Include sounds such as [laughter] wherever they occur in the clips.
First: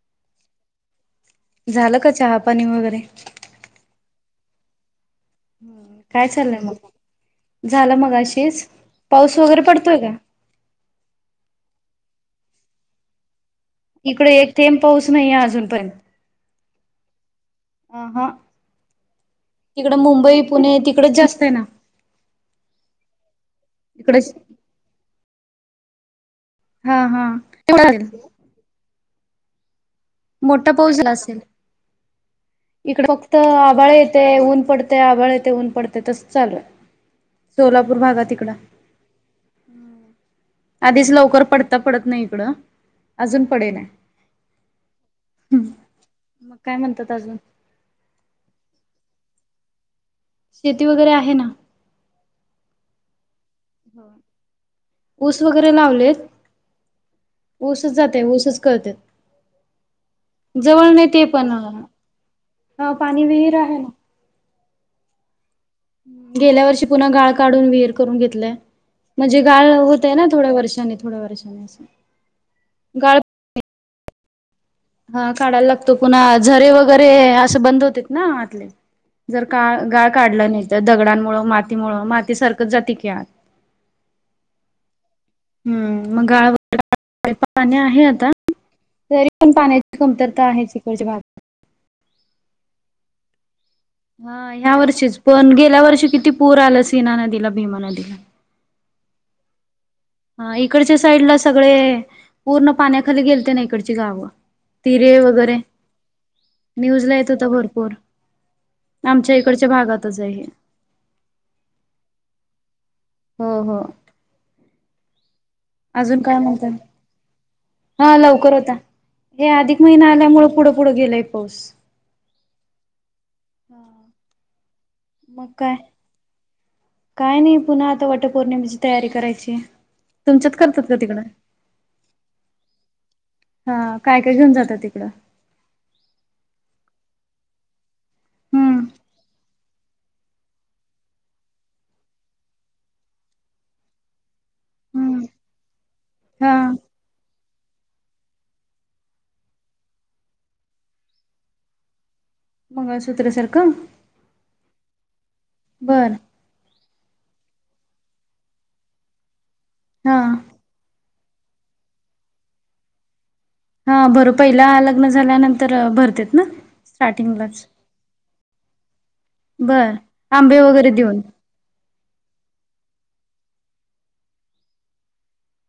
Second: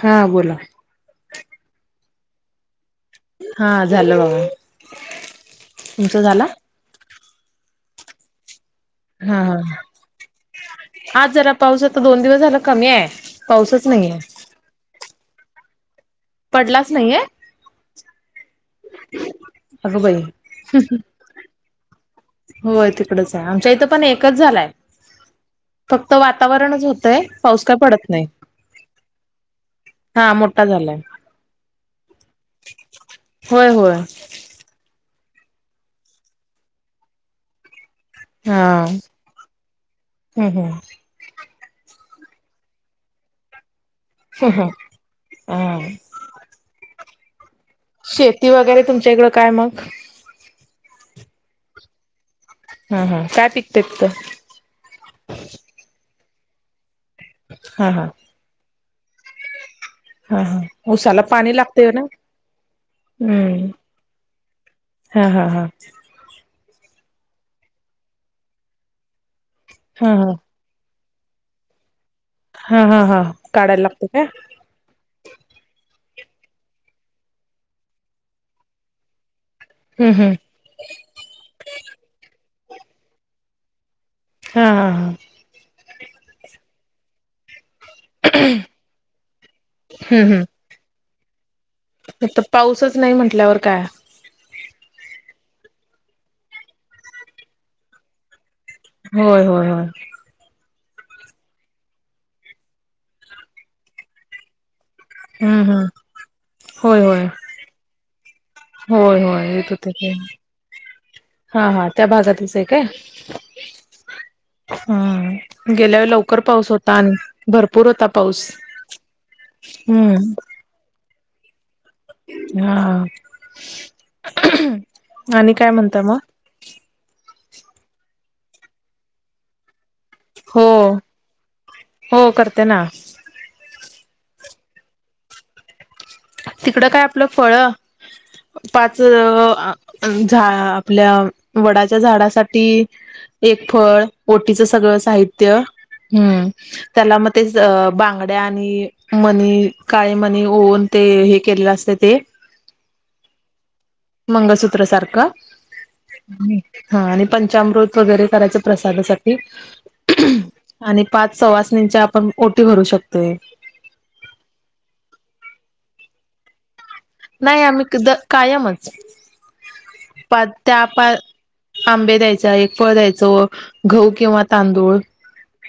हां बोला झालं का चहापाणी वगैरे हां झालं बगा काय चाललंय मग झालं मगाशीच हां ह आज जरा पावस तर दोन दिवस झाला कमी आहे पाऊसच नाहीये इकडे एक थेंब पाऊस नाहीे अजूनपर्यंत पडलाच नाहीये? अ हा तिकडं अगं बाई मुंबई पुणे तिकडेच जास्त आहे ना होय तिकडचं आहे आमच्या इथं पण इकडे एकच झालाय फक्त वातावरणच हा होतंय हा पाऊस काय पडत नाही हा मोठा झालाय. पाऊसला असेल इकडं फक्त होय आभाळ होय येते ऊन पडते ते आभळ येतेे ऊन पडते तस चालूयं सोला भागात हा हम् हम् आधीच लवकर पडत. पडत नाही इकडं अजून पडेल ह हा काय म्हणतात अजून शेती वगैरे तुमच्या इकडं काय मग शेती वगैरे आहे ना हा हा काय पिकते तिथं ऊस वगैरे लावलेत. हा ऊसंच जातं ऊसच करळत हां हां उसाला ते पण पाणी लागतेय ना हा पाणी विहीर हम्म आहे ना हां हां हां गेल्या वर्षी पुन्हा गाळ काढून विहीर करून घेतलाय म्हणजे गाळ होतंय हा ना थोड्या वर्षानी थोड्या वर्षानी असं हां हां ह गाळ काढायला लागत का हा काढायला लागतो पुन्हा झरे वगैरे असं बंद होते ना आतले जर का गाळ हम्म हम्म काढलं नाही तर दगडांमुळेळं मातीमुळ माती सारखंच जाती की आत हा हा हा हम मंगाळडा पाणी आहे आता पोगॉव, तरी पण पाण्याची हम्म कमतरता आहे इकडचे भाग तर पाऊसच नाही म्हटल्यावर काय. हा ह्या वर्षीच पण गेल्या वर्षी किती पूर आला सीना नदीला भीमा नदीला. होय होय होय. हा इकडच्या साईड ला सगळे पूर्ण पाण्याखाली गेलते ना इकडची गावं. तिरे वगैरे हम्म हम्म न्यूज होय ला होय येत होता भरपूर. होय आमच्या होय इकडच्या येत होते ते भागातच आहे. हा हा त्या भागातीलच आहे काय? हम हा. गेल्या वे लवकर पाऊस होता आणि भरपूर होता हा पाऊस. लवकर होता. हे अधिक महिना आल्यामु हम्म पुढं पुढं गेलाय पाऊस. हा आणि काय म्हणता मग? काय नाही पुन्हा आता वटपौर्णिमेची तयारी करायची. तुमच्यात हो करतात का तिकडं. हो करते ना हा काय काय घेऊन जातं तिकडं. तिकडं काय आपलं फळ हम्म. पाच झा आपल्या वडाच्या झाडासाठी एक फळ ओटीच सगळं हम्म साहित्य, हम्म हा त्याला ते बांगड्या आणि मनी काळे मणी ओऊन ते हे केलेलं असते ते. मंगळसूत्र सारखं. का बर हा आणि पंचामृत वगैरे करायचं प्रसादासाठी. हा. आणि पाच सवासींची आपण ओटी भरू शकतोय. हा भर पहिला लग्न झाल्यानंतर भरतेत ना. नाही स्टार्टिंगलाच आम्ही कध कायमच. बर पाच आंबे त्या वगैरे पा देऊन आंबे द्यायचा एक फळ द्यायचा. जो गहू किंवा तांदूळ.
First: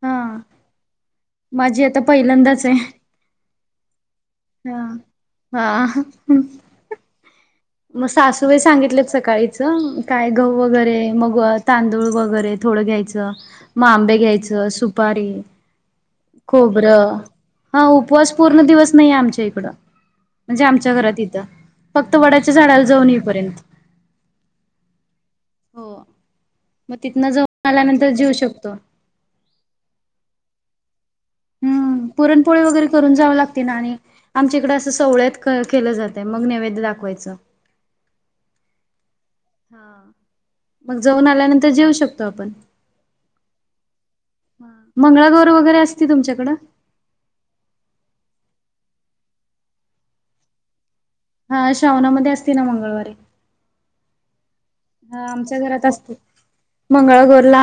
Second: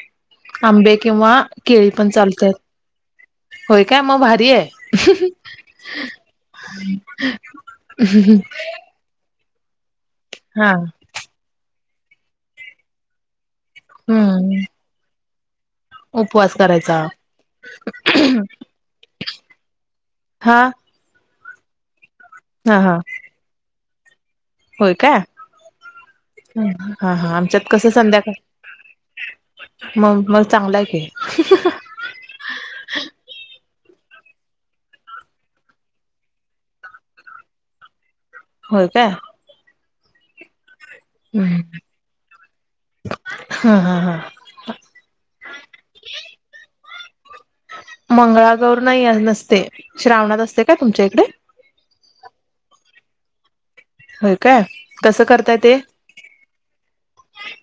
हा आंबे किंवा माझी केळी आता पण चालत आहेत. पहिल्यांदाच आहे हो काय मग भारी आहे. हा हा मग सासूवे सांगितलेत सकाळीच काय घह हा वगैरे मगत तांदूळ वगैरे थोडं घ्यायचं म आंबे हम्म घ्यायचं सुपारी उपवास करायचा खोबरं, हा उपवास पूर्ण दिवस नाहीे आमच्या इकडं- हा म्हणजे आमच्या घरात इथं फक्त वडाच्या हा झाडाला हा जाऊन येईपर्यंत. होय का? हो मग हा तिथनं हा आमच्यात जाऊन कस आल्यानंतर जेऊ संध्याकाळ शकतो मग मग चांगला आहे. हम् पुरणपोळी वगैरे करून जाव लागत. आणि आमच्या इकडे असं सवळत केलं जाते मग नैवेद दाखवायचं. हो का. हा मग जाऊन आल्यानंतर हम्म जेऊ शकतो आपण. हा हा हा मंगळागौर वगैरे असते तुमच्याकडं? मंगळागर नाही नसते श्रावणात असते का तुमच्या इकडे- हा श्रावणामध्ये असतील ना मंगळवारी. हा ह आमच्या घरात असत मंगळगोरला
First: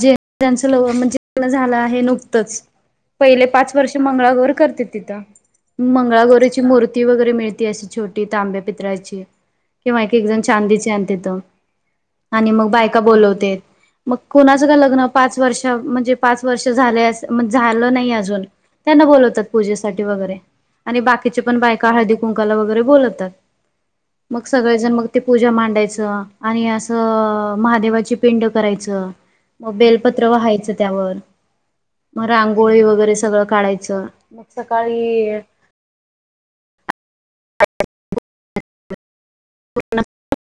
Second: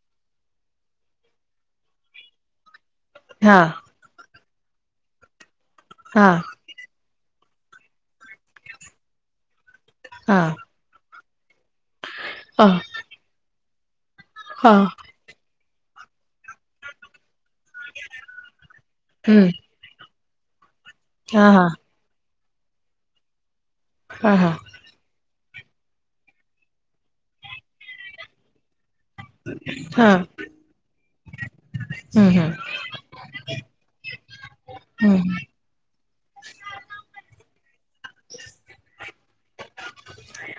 जे- त्यांच लव म्हणजे झालं आहे नुकतंच पहिले हा पाच वर्ष मंगळा तिथ हा मंगळागोरीची मूर्ती मूर्ती वगैरे मिळती अशी छोटी तांब्या पितळेच्यी किंवा एक जण हा चांदीची आणतेथ. आणि मग ह बायका बोोलवते मग कोणाचं हा का लग्न पाच वर्ष म्हण जे पाच वर्ष झाले झालं नाही अजून त्यांना बोलवतात हम्म पूजेसाठीठी वगैरे. आणि बाकीची हा पण हा बायका हळदी कुंकाला वगैरे बोलतात हा मग हा सगळेजण मग ते- पूजा मांडायचं आणि असं महादेवाची पिंड करायचं. मग हा बेलपत्र वहायचं त्यावर. मग हम्म हम्म रांगोळी वगैरे सगळं काढायचं मग सकाळी हम्म आ [inaudible]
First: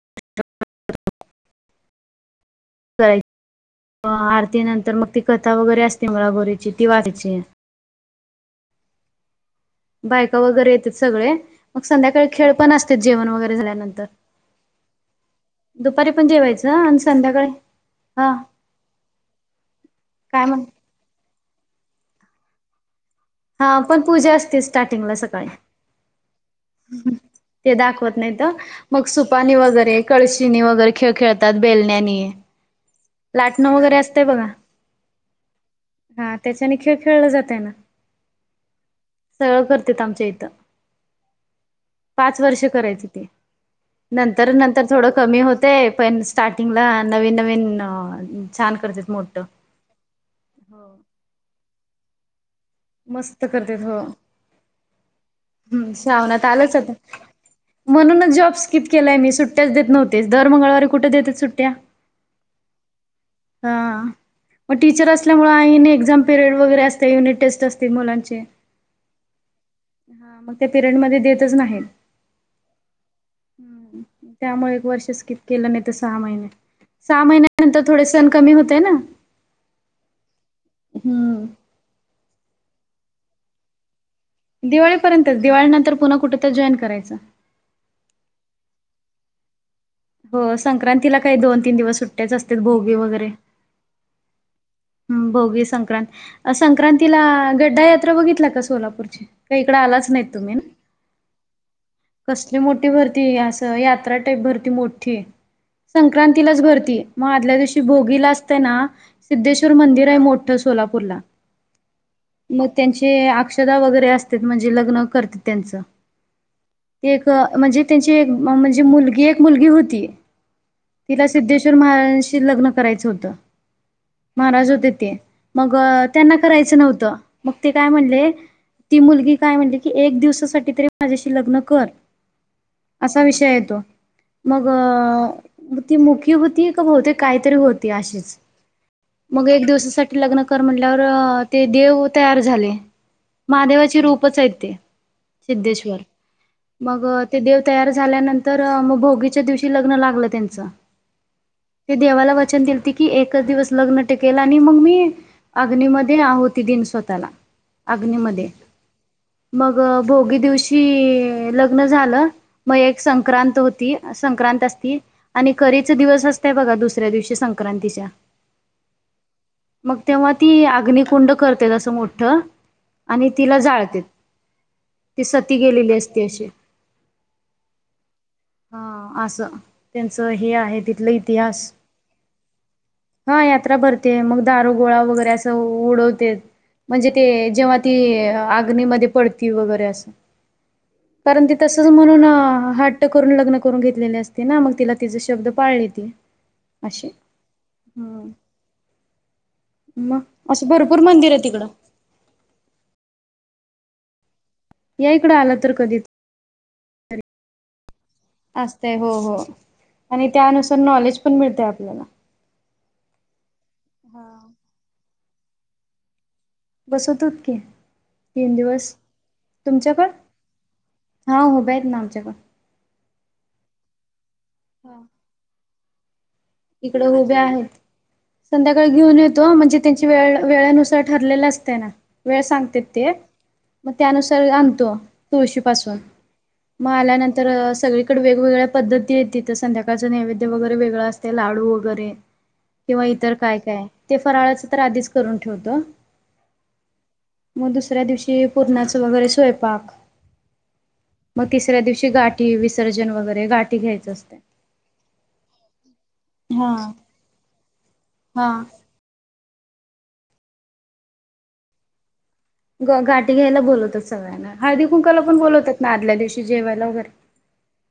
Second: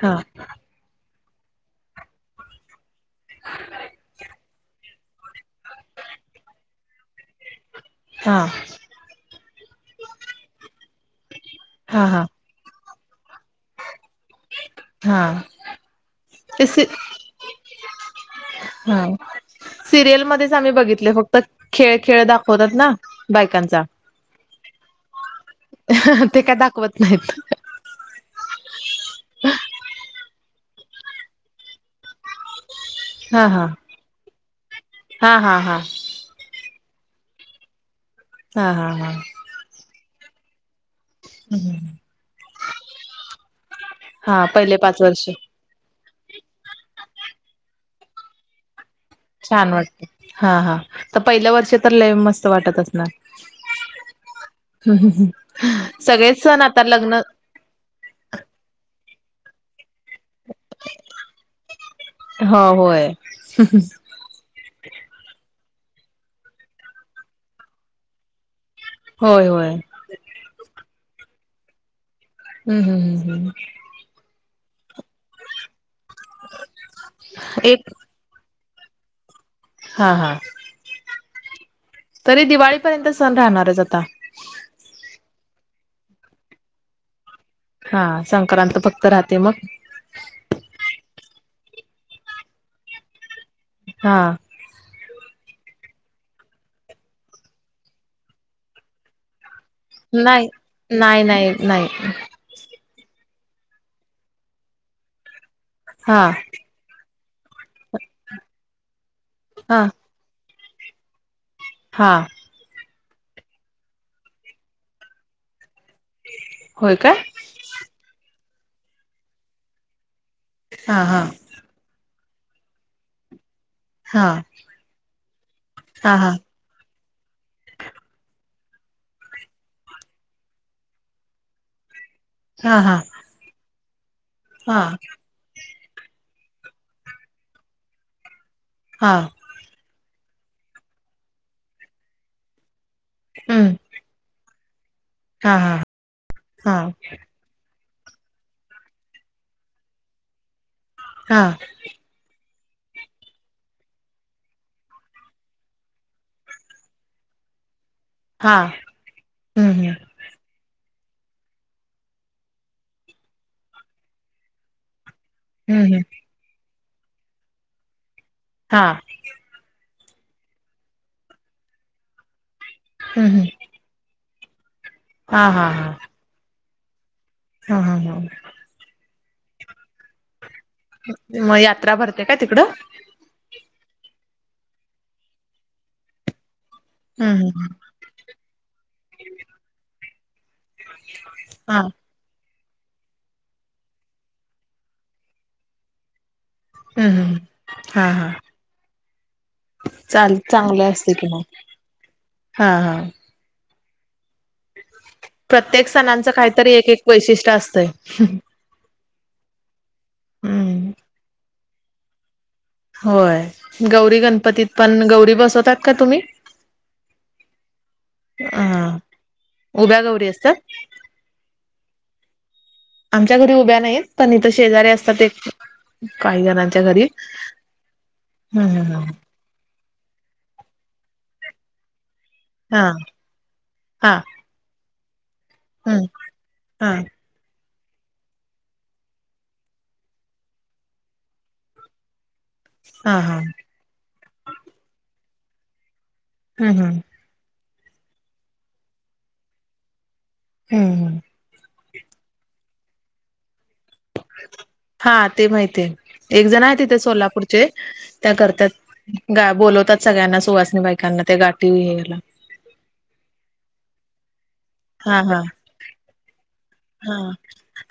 हा कराय आरती नंतर मग ती कथा वगैरे असते मंगळागौरीची ती वाचायची हा बायका वगैरे येतात सगळे मग हा हा संध्याकाळी खेळ पण असते जेवण वगैरे झाल्यानंतर हा दुपारी पण जेवायचं ते आणि संध्याकाळी हा हा काय सिरियलमध्येच म्हण आम्ही बघितले फक्त खेळ खेळ दाखवतात ना हा बायकांचा पण पूजा असते स्टार्टिंगला सकाळी ते काय दाखवत नाहीत ते दाखवत नाहीत मग सुपानी वगैरे क शीनी वगैरे खेळ खेळतात बेलण्याने हा हा लाटणं वगैरे असतय बघा हा हा हा हा त्या ने खेळ खेळला जात आहे ना हा हा हा सगळं [inaudible] पाच वर्ष करायचे ते हा नंतर पहिले नंतर पाच थोडं वर्ष कमी होते पण स्टार्टिंगला नवीन नवीन छान करते छान वाटत हा हा तर पहिल्या वर्ष तरले मस्त वाटत असणार् मस्त ह शावणात आलंच आता म्हणूनच जॉब्स स्किप केलंय मी सुट्ट्याच देत नव्हत तेच दर मंगळवारी कुठे देतात सुट्ट्या हो होय हा मग टीचर असल्यामुळे आ एक्झाम पिरियड वगैरे असते युनिट टेस्ट असते मुलांचे होय होय हा मग त्या पिरियड मध्ये देतच नाही हम्म हम् हम्म हम् त्यामुळे एक वर्षच क केलं नाही तर सहा महिने सहा महिन्यानंतर एक थोडे सण कमी होते ना हा हा हम्म. तरी दिवाळीपर्यंत सण राहणारच आता दिवाळीपर्यंतच दिवाळीनंतर पुन्हा कुठ तर जॉईन करायचं हा संक्रांत फक्त राहते मग हो संक्रांतीला काही दोन तीन दिवस सुट्ट्याच असते भोगी वगैरे हा भोगी संक्रांत संक्रांतीला गड्डा यात्रा बघितला का सोलापूरची इकड आलाच नाही तुम्ही नाही नाही नाही कसली मोठी भर असं यात्रा टाईप भरती मोठी हा संक्रांतीलाच भरती मग आदल्या दिवशी भोगीला असताना सिद्धेश्वर हा मंदिर आहे मोठ सोलापूरला हा त्यांची ज अक्षदा वगैरे असत म्हणजे लग्न करते त्यांचं होय ते काय एक म्हणजे त्यांची एक म्हणजे मुलगी एक मुलगी होती हा हा तिला सिद्धेश्वर महाराजांशी लग्न करायचं होतं हा महाराज होते ते मग हा हा त्यांना करायचं नव्हतं मग ते काय म्हणले ती मुलगी काय म्हटली की एक दिवसासाठी तरी माझ्याशी लग्न कर हा हा असा विषय येतो मग हा ती मुखी होती का बोते काहीतरी होती अशीच हा मग एक दिवसासाठी लग्न कर म्हटल्यावर ते देव तयार झाले हम्म महादेवाची रूपच आहेत ते हा हा सिद्धेश्वर हा मग ते देव तयार झाल्यानंतर मग भोगीच्या दिवशी लग्न लागलं त्यांच हा चन दिल ती की एकच दिवस लग्न टीकेल आणि मग मी अग्नी मध्ये आहोती दीन स्वतःला अग्नीमध्ये हा हम्म मग हम्म भोगी दिवशी लग्न झालं मग एक संक्रांत होती संक्रांत असती आणि हम्म करीचं हम्म दिवस असतय बघा दुसऱ्या दिवशी संक्रांतीच्या हा मग तेव्हा ती अग्निकुंड करते असं मोठं हम्म आणि हम्म तिला जाळते ती हा सती हा हा गेलेली असते अशी हा हा हा असं त्यांचं हे आहे तिथलं मग इतिहास यात्रा भरते का तिकडं हा यात्रा भरते, मग दारू गोळा वगैरे असं उडवतेत. म्हणजे ते हम्म हम्म जेव्हा ती आग्नीमध्ये पडती वगैरे असं कारण ते हा तसच म्हणून अ हट्ट करून लग्न करून घेतलेले असते ना मग तिला तिचे शब्द पाळले ती अशी हम्म हम्मम हा हम्म हा मग चाल अशी चांगल भरपूर असते किं मंदिर आहे मग तिकडं हा हा या इकडं आला तर प्रत्येक कधी सणांचं काहीतरी एक एक वैशिष्ट्य असतंय असते हो हो आणि त्यानुसार हम्म नॉलेज पण मिळतय आपल्याला होय गौरी गणपतीत पण गौरी बसवतात का तुम्ही? बसवतो की तीन अ दिवस उभ्या तुमच्याकड? गौरी असतात हा उभ्या आहेत ना आमच्याकड.... आमच्या घरी उभ्या नाहीत पण इथ शेजारी असतात एक... काही जणांच्या घरी हिकडं उभ्या आहेत हम् संध्याकाळी हम हम घेऊन येतो म्हणजे... त्यांची वेळ वेळानुसार ठरलेल असतयना... वेळ हा सांगत्यात ते मग हा त्यानुसार आणतो..... तुळशी पासून हम् मग हा आल्यानंतर... सगळीकड वेगवेगळ्या पद्धती आहेत, इथं संध्याकाळचं नैवेद्य वगैरे वेगळं असतय लाडू वगैरे... किंवा हा इतर हा काय काय ते फराळाचं तर आधीच करून ठेवतो.... हुं हुं.... मग दुसऱ्या दिवशी पूरणाच वगैरे स्वयंपाक हम् हम् म तिस... तिसऱ्या दिवशी गाठी विसर्जन वगैरे गाठी... घ्यायचं असते हा ते माहितये. एक जण हा आहेत इथं सोलापूरचे त्या हा करत्यात... गा बोलवतात सगळ्यांना सुवासिनी बाईकांना ते गाठी हे घ्यायला... ग गाठी घ्यायला बोलवत्यात सगळ्यांना.. हळदी हा कुंकवाला पण हा बोलवतात ना? आदल्या दिवशी जेवायला वगैरे.. हा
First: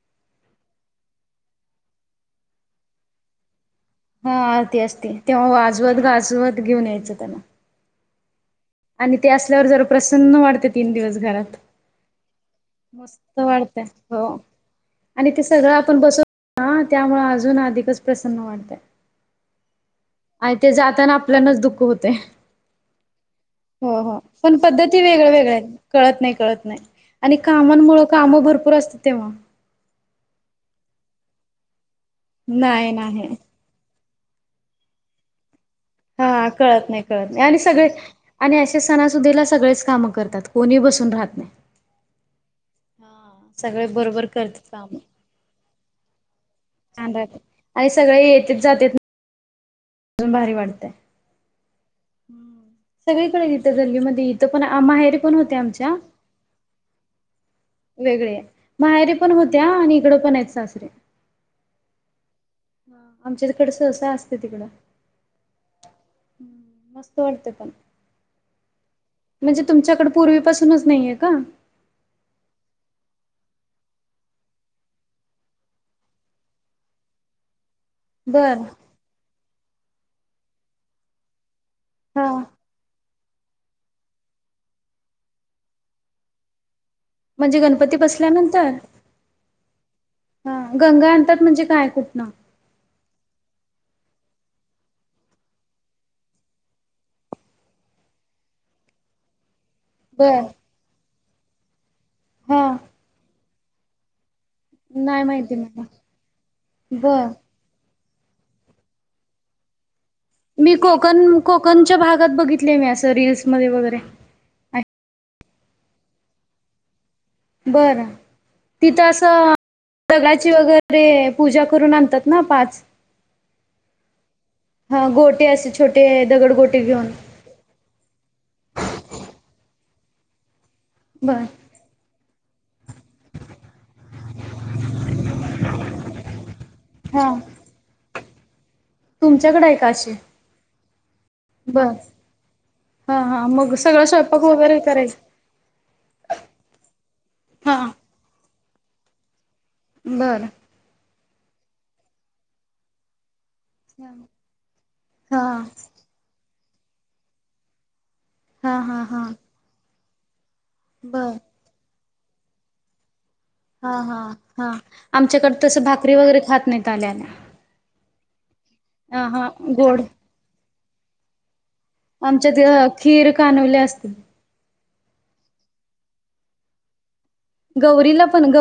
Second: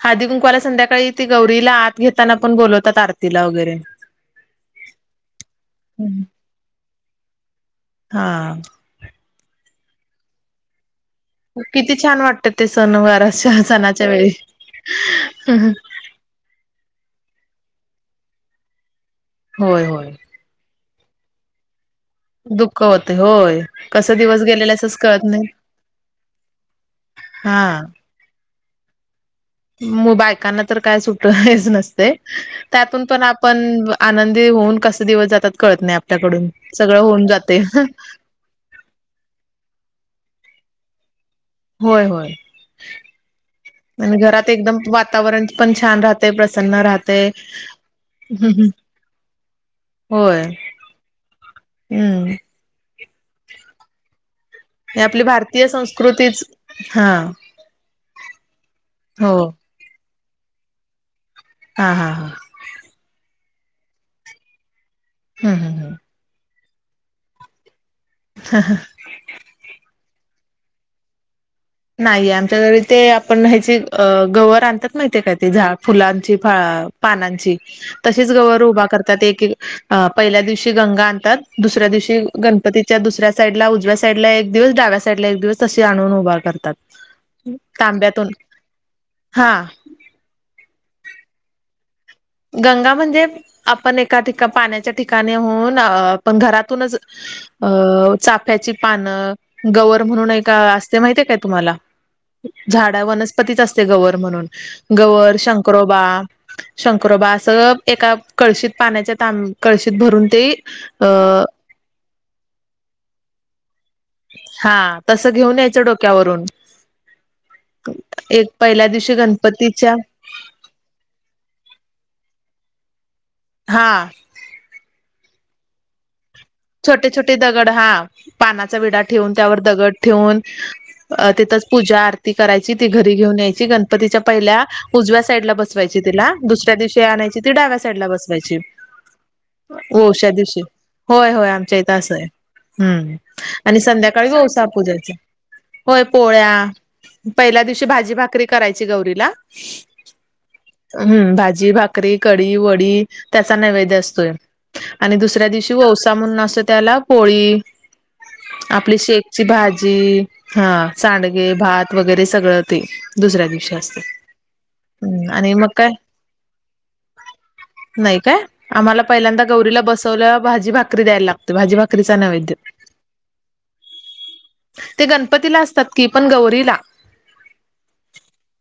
हळदी कुंकवाला संध्याकाळी ती गौरीला आत घेताना पण बोलवतात, आरतीला वगैरे... हा तेअसती तेव्हा वाजवत गाजवत घेऊन यायचं त्यांना... हा... आणि ते असल्यावर जरा प्रसन्न वाटतय तीन दिवस... घरात किती छान वाटत ते सणवार मस्त वाटतय सणाच्या वेळी.... हो. आणि ते सगळं आपण बसवलं ना त्यामुळ अजून अधिकच प्रसन्न वाढतय.... होय होय.... आणि ते जाताना आपल्यानाच दुःख होतय... दुःख होतय..... हो हो पण पद्धती कळत वेगळ नाही वेगळ्याआहेत कळत नाही, कळत नाही..... आणि हा कामांनमुळं काम भरपूर असत्यात तेव्हा... मग बायकांना तर काय सुट हेच नसतंय नाही त्यातून पण नाही आपण.... आनंदी होऊन कस दिवस जातात... कळत नाही हा आपल्याकडून कळत सगळं नाही, होऊन कळत नाही जाते आणि सगळे आणि अशे सणासुदीला सगळेच कामं करतात.... कोणी बसून राहात नाही... होय होय हा सगळे आणि बरोबर घरात करतात एकदम कामं. वातावरण पण छान राहत... ते प्रसन्न छान राहते.. आणि सगळे येतेत जातेत अजून होय भारी वाढते... हम्म ह सगळीकडे तथ झाली मध्ये.... तर पण हे माहेरीे आपली पण होत्या भारतीय आमच्या.. संस्कृतीच हा वेगळे माहेरीे पण हो होत्या आणि इकड पण आहेत सासरे... हा हा हा... ह आमच्या तिकडे सहसा असते तिकडं.. हम् हम हम... मस्त वाटते पण म्हणजे तुमच्याकड... पूर्वीपासूनच नाहीये का... नाही आमच्या घरी ते आपण ह्याची गवर आणतात माहितीे काय ते झा फुलांची फळ... पानांची तसेच बर गवर उभा करतात एक पहिल्या दिवशी गंगा आणतात.. दुसऱ्या दिवशी हा. गणपतीच्या दुसऱ्या... साईड ला उजव्या साईड ला एक दिवस डाव्या साईड ला एक दिवस तशी आणून उभा करत... म्हणजे गणपती बसल्यानंतर हा हा... गंगा आणतात म्हणजे काय कुठ? गंगा म्हणजे आप... पण एका ठिका पाण्याच्या ठिकाणी होऊन आपण घरातूनच अ चाफ्याची..... पानं गवर म्हणून बर एक असते माहिती आहे काय तुम्हाला हा झाडा वनस्पतीच असते गवर म्हणून नाही गवर माहिती मला शंकरोबा बर शंकरोबा अस एका कळशीत पाण्याच्या तांब कळशी मी कोकण कोकणच्या भागात बघितले मी असं रीलसमध्येध्ये वगैरे अस घेऊन यायचं डोक्यावरून बरं एक पहिल्या तिथं दिवशी असं गणपतीच्या जगाची वगैरे पूजा करून आणतात ना पाच हा हा गोटे असे छोटे दगड गोटे छोटे घेऊन छोटे दगड हा पानाचा विडा ठेवून त्यावर दगड ठेवून अ बर तिथंच पूजा आरती करायची घरी घेऊन या गणपती पहि उजव्या साईड ला बसवायची तिला दुसऱ्या दिवशी हा आणायची साईडला ब तुमच्याकडे आहे का अशी होश्या दिवशी य आमच्या बर इथं असं आहेम् हा हा मग आणि सगळं संध्याकाळी स्वयंपाक व्यवसा वगैरे पूजाच करायचं होय पोळ्या पहिल्या दिवशी हा भाजी भाकरी करायची गौरीला बरं हम्म भाजी भाकरी कडीी वडी त्याचा नैवेद्य असतोय आणि हा दुसऱ्या दिवशी ओसा म्हणून असतो त्याला पोळी हा आपली हा हा शेकची भाजी हा बर सांडगे भात वगैरे सगळं ते दुसऱ्या दिवशी हा असते हा हा हम्म आणि आमच्याकडे मग तस काय भाकरी वगैरे खात नाहीत आल्याल्या नाही काय आम्हाला पहिल्यांदा गौरीला बसवल्या भाजी भाकरी द्यायला लागते भाजी भाकरी आमच्यात खीर कानवले असतील ते गणपतीला असतात की पण गौरीला गौरीला पण गौ